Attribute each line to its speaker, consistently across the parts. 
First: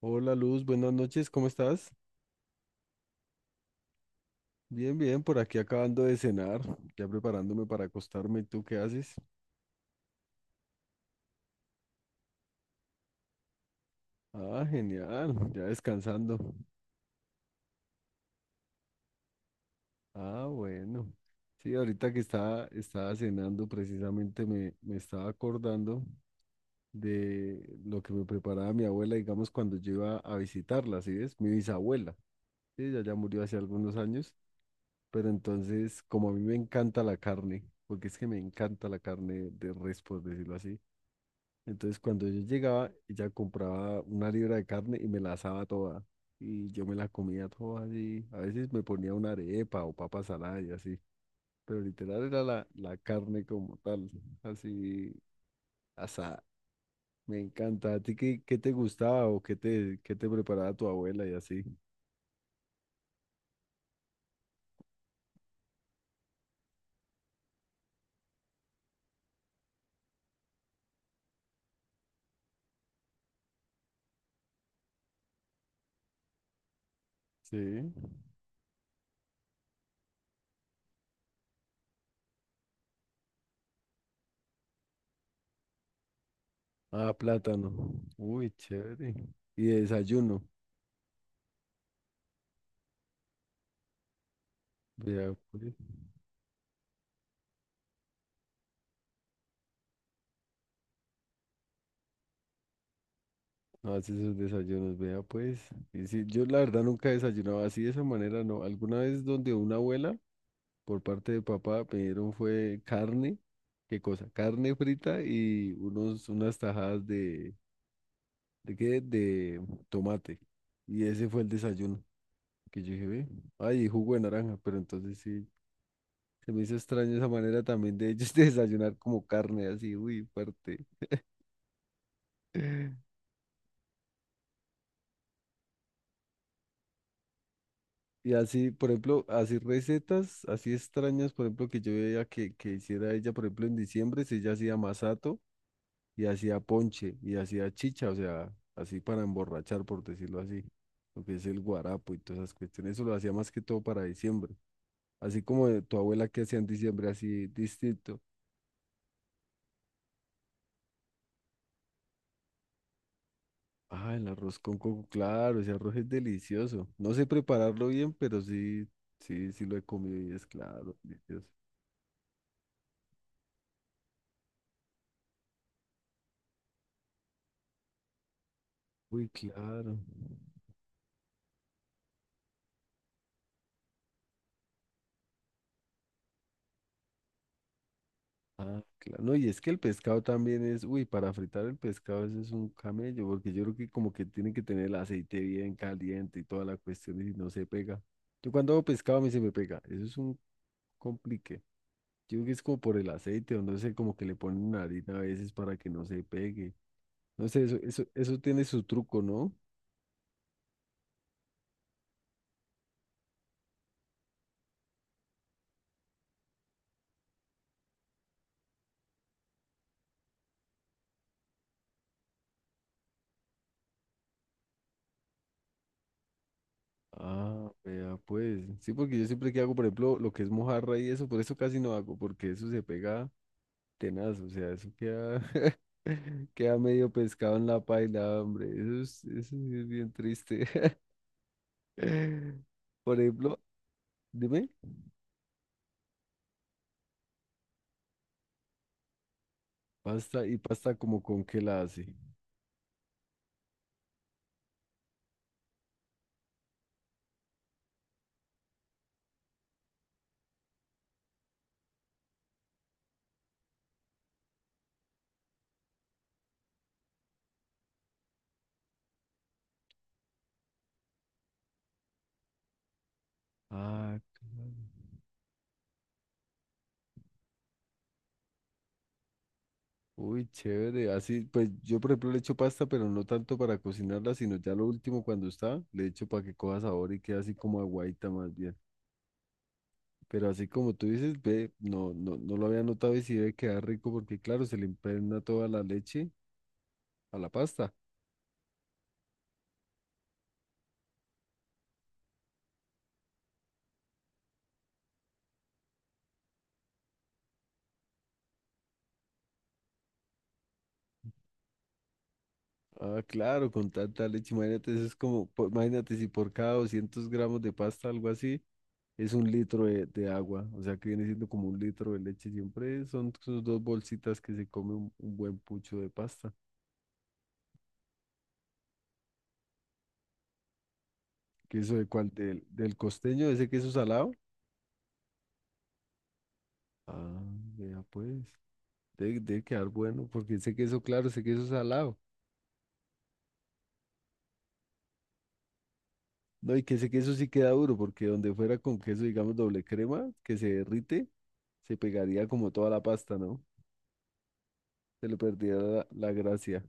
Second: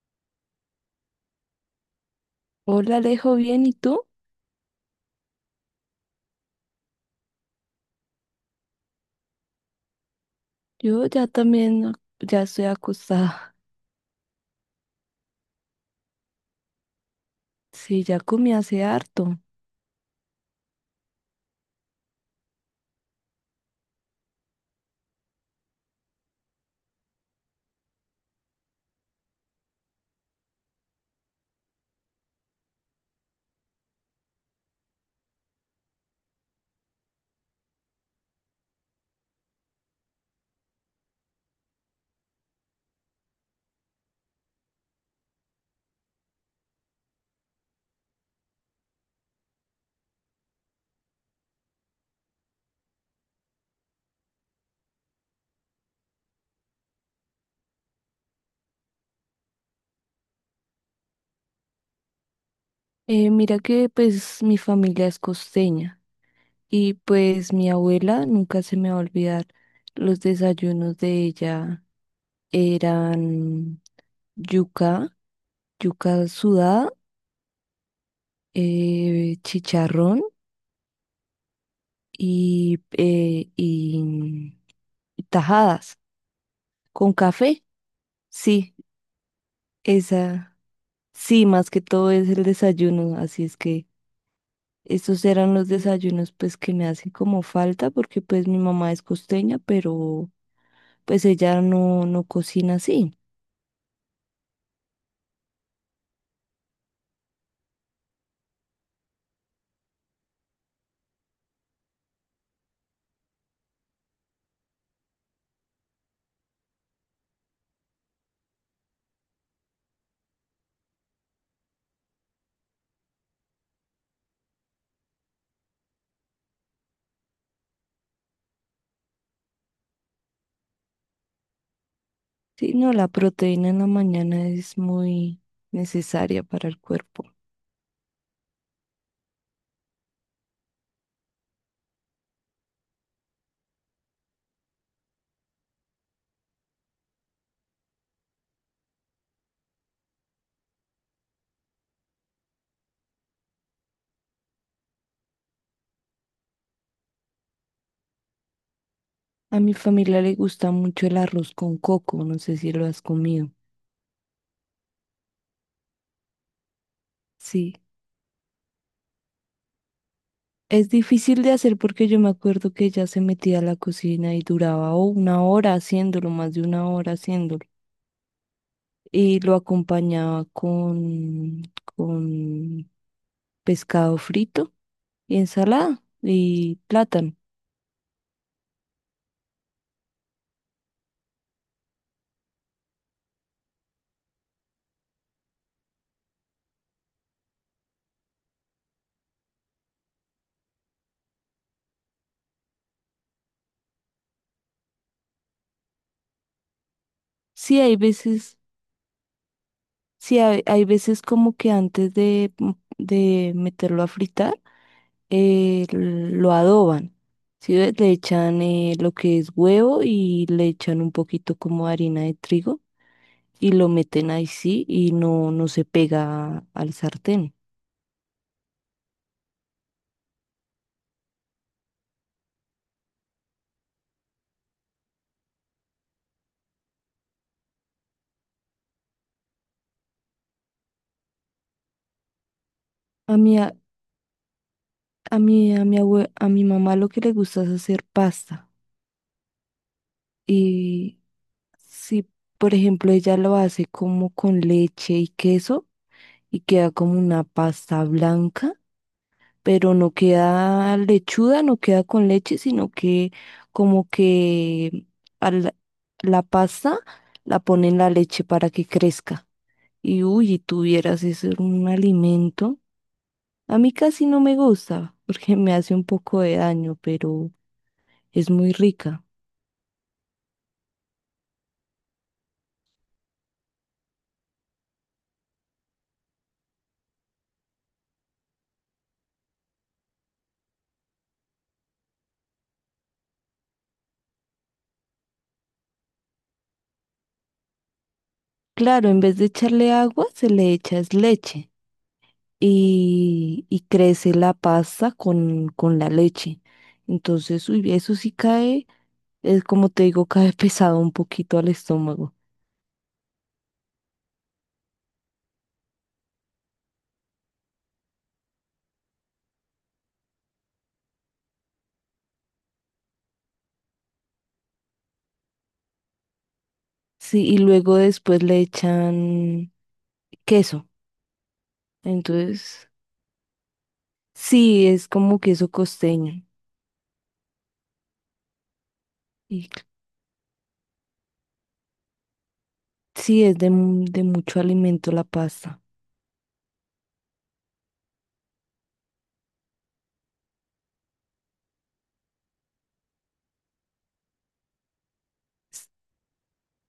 Speaker 1: Hola Luz, buenas noches, ¿cómo estás?
Speaker 2: Hola, Alejo, bien, ¿y tú?
Speaker 1: Bien, bien, por aquí acabando de cenar, ya preparándome para acostarme. ¿Y tú qué haces?
Speaker 2: Yo ya también, ya estoy acostada.
Speaker 1: Ah, genial, ya descansando.
Speaker 2: Sí, ya comí hace harto.
Speaker 1: Ah, bueno. Sí, ahorita que estaba cenando, precisamente me estaba acordando de lo que me preparaba mi abuela, digamos, cuando yo iba a visitarla, ¿sí ves? Mi bisabuela. Sí, ella ya murió hace algunos años, pero entonces, como a mí me encanta la carne, porque es que me encanta la carne de res, por decirlo así. Entonces, cuando yo llegaba, ella compraba una libra de carne y me la asaba toda. Y yo me la comía toda así. A veces me ponía una arepa o papa salada y así. Pero literal era la carne como tal, así asada. Me encanta. ¿A ti qué te gustaba o qué te preparaba tu abuela y así?
Speaker 2: Mira que pues mi familia es costeña y pues mi abuela, nunca se me va a olvidar, los desayunos de ella eran yuca, yuca sudada,
Speaker 1: Sí.
Speaker 2: chicharrón y tajadas
Speaker 1: Ah,
Speaker 2: con café.
Speaker 1: plátano. Uy,
Speaker 2: Sí,
Speaker 1: chévere. Y de desayuno.
Speaker 2: esa, sí, más que todo es el desayuno, así es que... Estos
Speaker 1: Vea,
Speaker 2: eran los
Speaker 1: pues.
Speaker 2: desayunos pues que me hacen como falta porque pues mi mamá es costeña, pero pues ella no cocina así.
Speaker 1: No hace sus desayunos, vea pues. Y sí, yo la verdad nunca desayunaba así de esa manera, no. Alguna vez donde una abuela, por parte de papá, pidieron fue carne, ¿qué cosa? Carne frita y unas tajadas ¿de qué? De tomate. Y ese fue el desayuno que yo dije, ve, ay, y jugo de naranja, pero entonces sí, se me hizo extraño esa manera también de ellos de desayunar como carne así, uy, fuerte.
Speaker 2: Sí, no, la proteína en la mañana es muy necesaria para el cuerpo.
Speaker 1: Y así, por ejemplo, así recetas, así extrañas, por ejemplo, que yo veía que hiciera ella, por ejemplo, en diciembre, si ella hacía masato y hacía ponche y hacía chicha, o sea, así para emborrachar, por decirlo así, lo que es el guarapo y todas esas cuestiones, eso lo hacía más que todo para diciembre, así como de tu abuela que hacía en diciembre, así distinto.
Speaker 2: A mi familia le gusta mucho el arroz con coco, no sé si lo has comido.
Speaker 1: Ah, el arroz con coco, claro, ese arroz es delicioso. No sé
Speaker 2: Sí,
Speaker 1: prepararlo bien, pero sí, sí, sí lo he comido y es
Speaker 2: es
Speaker 1: claro,
Speaker 2: difícil
Speaker 1: delicioso.
Speaker 2: de hacer porque yo me acuerdo que ella se metía a la cocina y duraba oh, una hora haciéndolo, más de una hora haciéndolo.
Speaker 1: Uy,
Speaker 2: Y lo
Speaker 1: claro.
Speaker 2: acompañaba con pescado frito, ensalada y plátano.
Speaker 1: Ah, claro. No, y es que el pescado también es, uy, para fritar el pescado eso es un camello, porque yo creo que como que tiene que tener el aceite bien caliente y toda la cuestión y no se pega. Yo cuando hago pescado a mí se me pega, eso es un complique. Yo creo que es como por el aceite o no sé, como que le ponen una harina a veces para que no se pegue. No sé, eso,
Speaker 2: Sí, hay
Speaker 1: eso, eso
Speaker 2: veces,
Speaker 1: tiene su truco, ¿no?
Speaker 2: sí, hay veces como que antes de, de meterlo a fritar, lo adoban. Sí, ve, le echan lo que es huevo y le echan un poquito como de harina de trigo y lo meten ahí sí y no se pega al sartén.
Speaker 1: Ah, vea, pues. Sí, porque yo siempre que hago, por ejemplo, lo que es mojarra y eso, por eso casi no hago, porque eso se pega tenaz, o sea, eso queda Queda medio pescado en la paila, hombre. Eso es, eso sí es bien triste. Por
Speaker 2: A mi,
Speaker 1: ejemplo,
Speaker 2: a,
Speaker 1: dime,
Speaker 2: a mi abue- a mi mamá lo que le gusta es hacer pasta.
Speaker 1: pasta y pasta como con qué la hace.
Speaker 2: Si, por ejemplo, ella lo hace como con leche y queso y queda como una pasta blanca, pero no queda lechuda, no queda con leche, sino que como que a la, la pasta la pone en la leche para que crezca. Y uy, y tuvieras ese un alimento. A mí
Speaker 1: Ah,
Speaker 2: casi no me
Speaker 1: claro.
Speaker 2: gusta porque me hace un poco de daño, pero es muy rica.
Speaker 1: Uy, chévere. Así, pues yo por ejemplo le echo pasta, pero no tanto para cocinarla, sino ya lo último cuando está, le echo para que coja sabor y quede así como aguaita más bien. Pero así como tú dices, ve, no lo había notado y sí debe quedar rico porque claro, se le impregna toda la leche a la pasta.
Speaker 2: Claro, en vez de echarle agua, se le echa es leche. Y crece la pasta con la leche. Entonces, uy, eso sí cae, es como te digo, cae pesado un poquito al estómago.
Speaker 1: Ah, claro, con tanta leche, imagínate, eso es como, po- imagínate si por cada 200 g de pasta, algo así, es un litro de agua, o sea que viene siendo como un litro de leche, siempre son sus dos bolsitas que se come un buen pucho de pasta.
Speaker 2: Sí, y luego después le echan queso.
Speaker 1: ¿Queso de cuál? ¿Del,
Speaker 2: Entonces,
Speaker 1: del costeño, ese queso salado?
Speaker 2: sí, es como queso costeño.
Speaker 1: Ah, vea pues, debe
Speaker 2: Y
Speaker 1: quedar bueno, porque ese queso, claro, ese queso salado,
Speaker 2: sí, es de, mu- de mucho alimento la pasta.
Speaker 1: no, y que ese queso sí queda duro, porque donde fuera con queso, digamos, doble crema, que se derrite, se pegaría como toda la pasta, ¿no? Se le perdía la gracia.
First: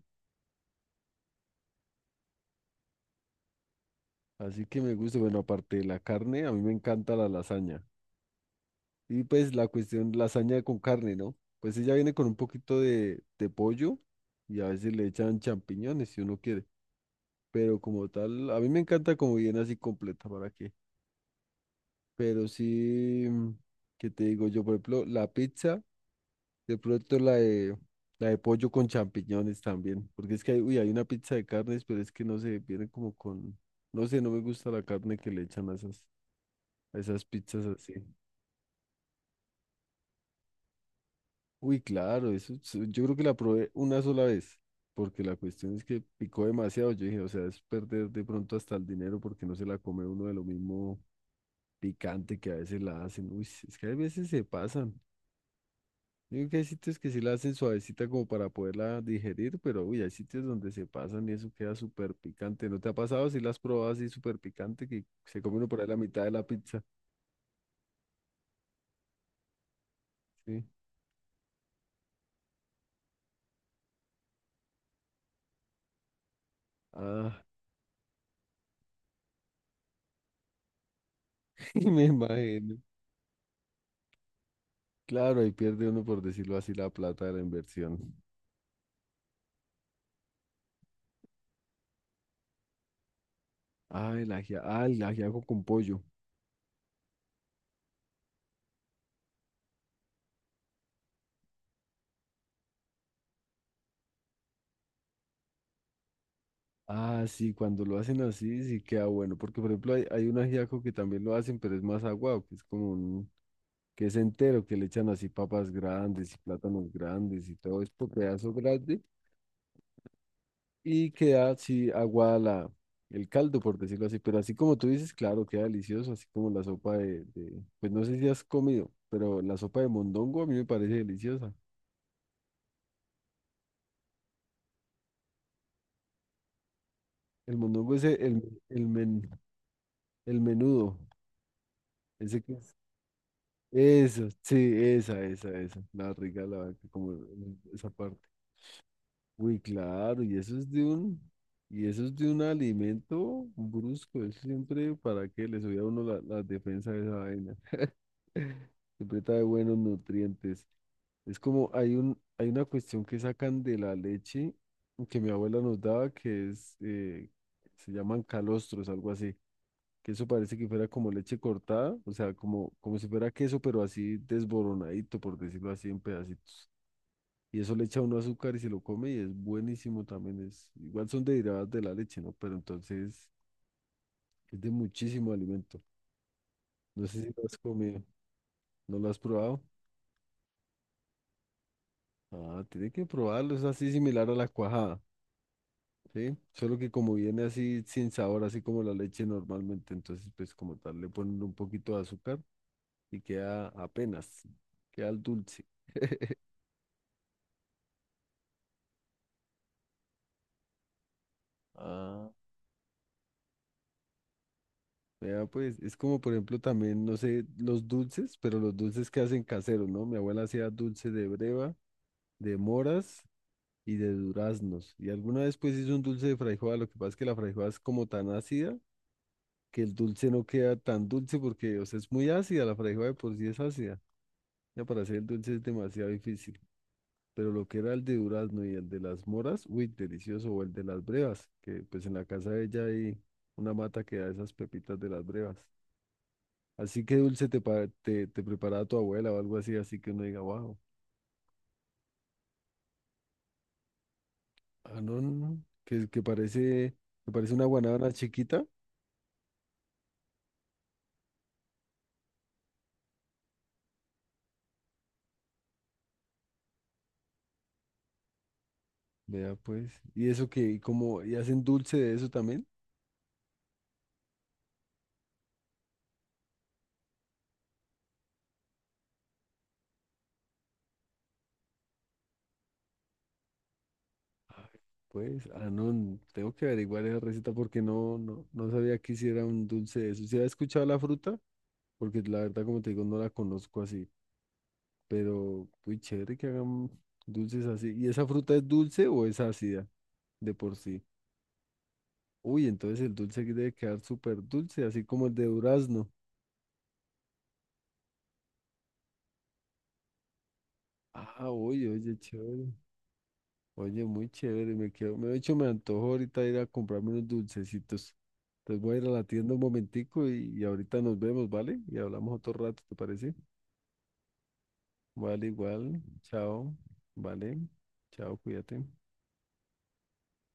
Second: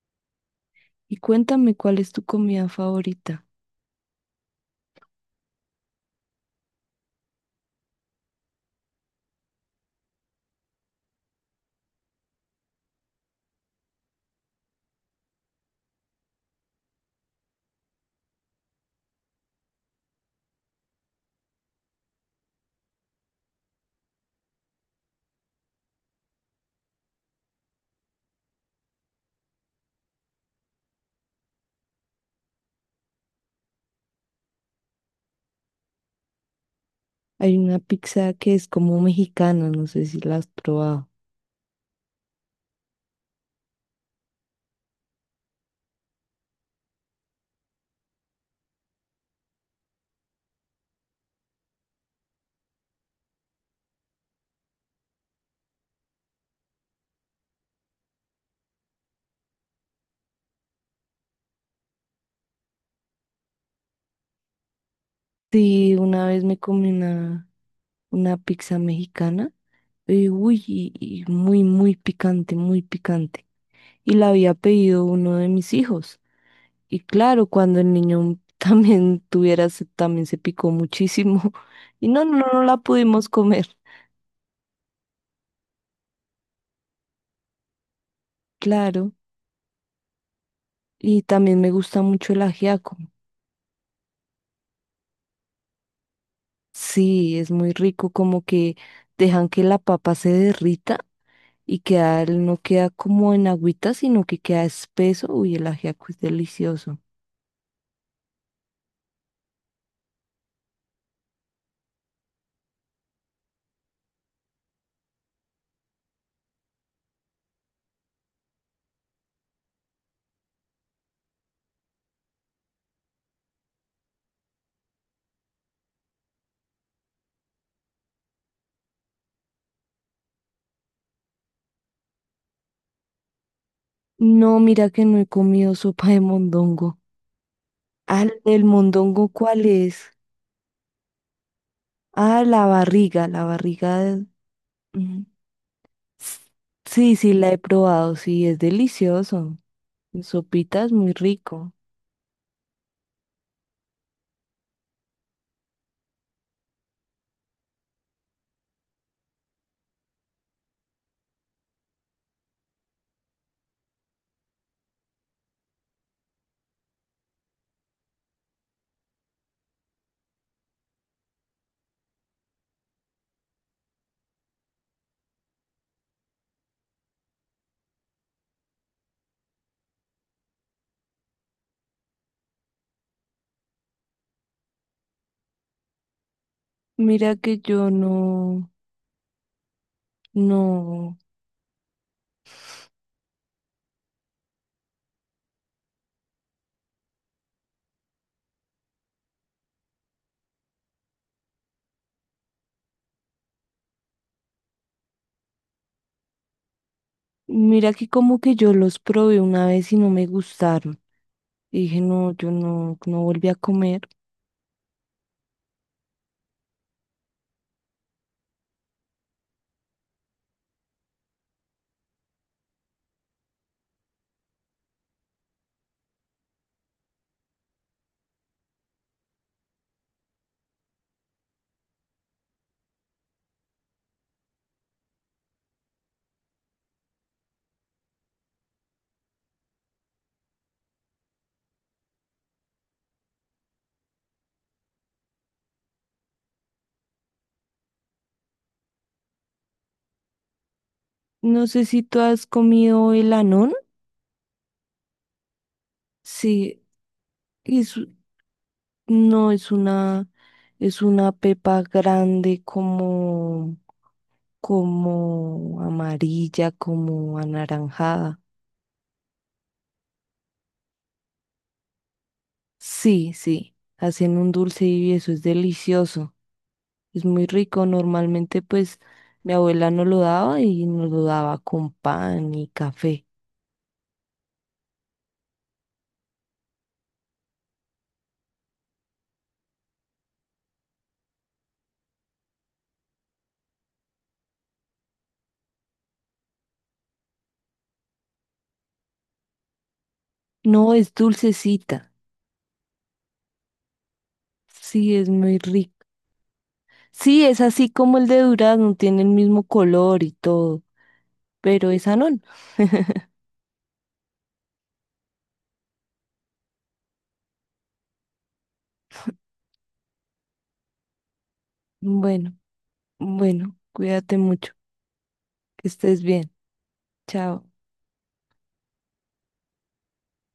Speaker 2: Y cuéntame, ¿cuál es tu comida favorita?
Speaker 1: Así que me gusta, bueno, aparte de la carne, a mí me encanta la lasaña. Y pues la cuestión, lasaña con carne, ¿no? Pues ella viene con un poquito de pollo y a veces le echan champiñones si uno quiere. Pero como tal, a mí me encanta como viene así completa, ¿para qué? Pero sí, ¿qué te digo yo? Por ejemplo, la pizza. De pronto la de pollo con champiñones también, porque es que hay, uy, hay una pizza de carnes, pero es que no sé, viene como con, no sé, no me gusta la carne que le echan a esas
Speaker 2: Hay
Speaker 1: pizzas
Speaker 2: una
Speaker 1: así.
Speaker 2: pizza que es como mexicana, no sé si la has probado.
Speaker 1: Uy, claro, eso, es- yo creo que la probé una sola vez, porque la cuestión es que picó demasiado, yo dije, o sea, es perder de pronto hasta el dinero porque no se la come uno de lo mismo picante que a veces la hacen. Uy, es que a veces se pasan. Yo creo que hay sitios que sí la hacen suavecita como para poderla digerir, pero uy, hay sitios donde se pasan y eso queda súper picante. ¿No te ha pasado si la has probado así súper picante que se come uno por ahí
Speaker 2: Sí,
Speaker 1: la mitad
Speaker 2: una
Speaker 1: de
Speaker 2: vez
Speaker 1: la
Speaker 2: me
Speaker 1: pizza?
Speaker 2: comí una pizza mexicana. Y uy,
Speaker 1: Sí.
Speaker 2: y muy, muy picante, muy picante. Y la había pedido uno de mis hijos. Y
Speaker 1: Ah,
Speaker 2: claro, cuando el niño también tuviera, se- también se picó muchísimo.
Speaker 1: y me
Speaker 2: Y no, no, no
Speaker 1: imagino.
Speaker 2: la pudimos comer.
Speaker 1: Claro, ahí pierde uno, por decirlo así, la plata de la inversión.
Speaker 2: Claro. Y también me gusta mucho el ajiaco.
Speaker 1: Ah, el ajiaco con pollo.
Speaker 2: Sí, es muy rico, como que dejan que la papa se derrita y queda, no queda como en agüita, sino que queda espeso. Uy, el ajiaco es delicioso.
Speaker 1: Ah, sí, cuando lo hacen así sí queda bueno, porque por ejemplo hay, hay un ajiaco que también lo hacen, pero es más aguado, que es como un que es entero, que le echan así papas grandes y plátanos grandes y todo esto, pedazo grande, y queda así aguada la, el caldo, por decirlo así, pero así como tú dices, claro, queda delicioso, así como la sopa de- pues no sé si has comido, pero la sopa de mondongo a mí me parece deliciosa.
Speaker 2: No, mira que no he comido sopa de mondongo.
Speaker 1: El mondongo es
Speaker 2: Ah, ¿el
Speaker 1: el men-
Speaker 2: mondongo cuál es?
Speaker 1: el menudo, ese
Speaker 2: Ah,
Speaker 1: que
Speaker 2: la
Speaker 1: es.
Speaker 2: barriga, la barriga. De-
Speaker 1: Eso, sí,
Speaker 2: mm,
Speaker 1: esa, la
Speaker 2: s-
Speaker 1: rica, la, como
Speaker 2: Sí, sí, la he
Speaker 1: esa
Speaker 2: probado,
Speaker 1: parte.
Speaker 2: sí, es delicioso.
Speaker 1: Uy, claro,
Speaker 2: En
Speaker 1: y eso es de
Speaker 2: sopita es muy
Speaker 1: un,
Speaker 2: rico.
Speaker 1: y eso es de un alimento brusco, es siempre para que le subía a uno la, la defensa de esa vaina. Siempre trae buenos nutrientes. Es como hay un, hay una cuestión que sacan de la leche que mi abuela nos daba que es, se llaman calostros, algo así, que eso parece que fuera como leche cortada, o sea, como, como si fuera queso, pero así desboronadito, por decirlo así, en pedacitos. Y eso le echa uno azúcar y se lo come y es buenísimo también. Es, igual son derivadas de la leche, ¿no? Pero entonces es de muchísimo alimento. No sé si
Speaker 2: Mira
Speaker 1: lo has
Speaker 2: que yo
Speaker 1: comido,
Speaker 2: no,
Speaker 1: ¿no lo has probado?
Speaker 2: no.
Speaker 1: Ah, tiene que probarlo, es así similar a la cuajada, ¿sí? Solo que como viene así sin sabor, así como la leche normalmente, entonces pues como tal le ponen un poquito de azúcar y queda apenas, queda el dulce.
Speaker 2: Mira que como que yo los probé una vez y no me gustaron. Y dije,
Speaker 1: Ah,
Speaker 2: no, yo no, no volví a comer.
Speaker 1: vea, pues es como por ejemplo también, no sé, los dulces, pero los dulces que hacen caseros, ¿no? Mi abuela hacía dulce de breva, de moras y de duraznos. Y alguna vez pues hizo un dulce de frambuesa, lo que pasa es que la frambuesa es como tan ácida que el dulce no queda tan dulce porque, o sea, es muy ácida, la frambuesa de por sí es ácida. Ya para hacer el dulce es demasiado difícil. Pero lo que era el de durazno y el de las moras, uy, delicioso, o el de las brevas, que pues en la casa de ella hay una mata que da esas pepitas de las brevas. Así que dulce te preparaba tu abuela o algo así, así que uno diga, wow,
Speaker 2: No sé si tú has comido el anón.
Speaker 1: ah, no,
Speaker 2: Sí,
Speaker 1: que parece una
Speaker 2: es,
Speaker 1: guanábana chiquita,
Speaker 2: no, es una pepa grande como, como amarilla, como anaranjada.
Speaker 1: vea pues, y eso que, y como, y hacen dulce de eso también.
Speaker 2: Sí, sí, hacen un dulce y eso es delicioso, es muy rico. Normalmente pues mi abuela no lo daba y nos lo daba con pan y café.
Speaker 1: Ay, pues, ah, no, tengo que averiguar esa receta porque no sabía que hiciera un dulce de eso, si había escuchado la fruta, porque la verdad, como te digo, no la conozco así, pero, muy chévere que hagan dulces así, ¿y esa fruta es dulce o es ácida de por
Speaker 2: No,
Speaker 1: sí?
Speaker 2: es dulcecita,
Speaker 1: Uy, entonces el dulce aquí debe quedar súper dulce, así
Speaker 2: sí,
Speaker 1: como
Speaker 2: es
Speaker 1: el de
Speaker 2: muy rico.
Speaker 1: durazno.
Speaker 2: Sí, es así como el de durazno, tiene el mismo color y todo,
Speaker 1: Ah, oye,
Speaker 2: pero
Speaker 1: oye,
Speaker 2: esa no.
Speaker 1: chévere. Oye, muy chévere. Me quedo, me, de hecho, me antojo ahorita ir a comprarme unos dulcecitos. Entonces voy a ir a la tienda un momentico y ahorita nos vemos, ¿vale? Y hablamos otro
Speaker 2: Bueno,
Speaker 1: rato, ¿te parece?
Speaker 2: bueno, cuídate mucho.
Speaker 1: Vale,
Speaker 2: Que
Speaker 1: igual.
Speaker 2: estés bien.
Speaker 1: Chao. Vale.
Speaker 2: Chao.
Speaker 1: Chao, cuídate.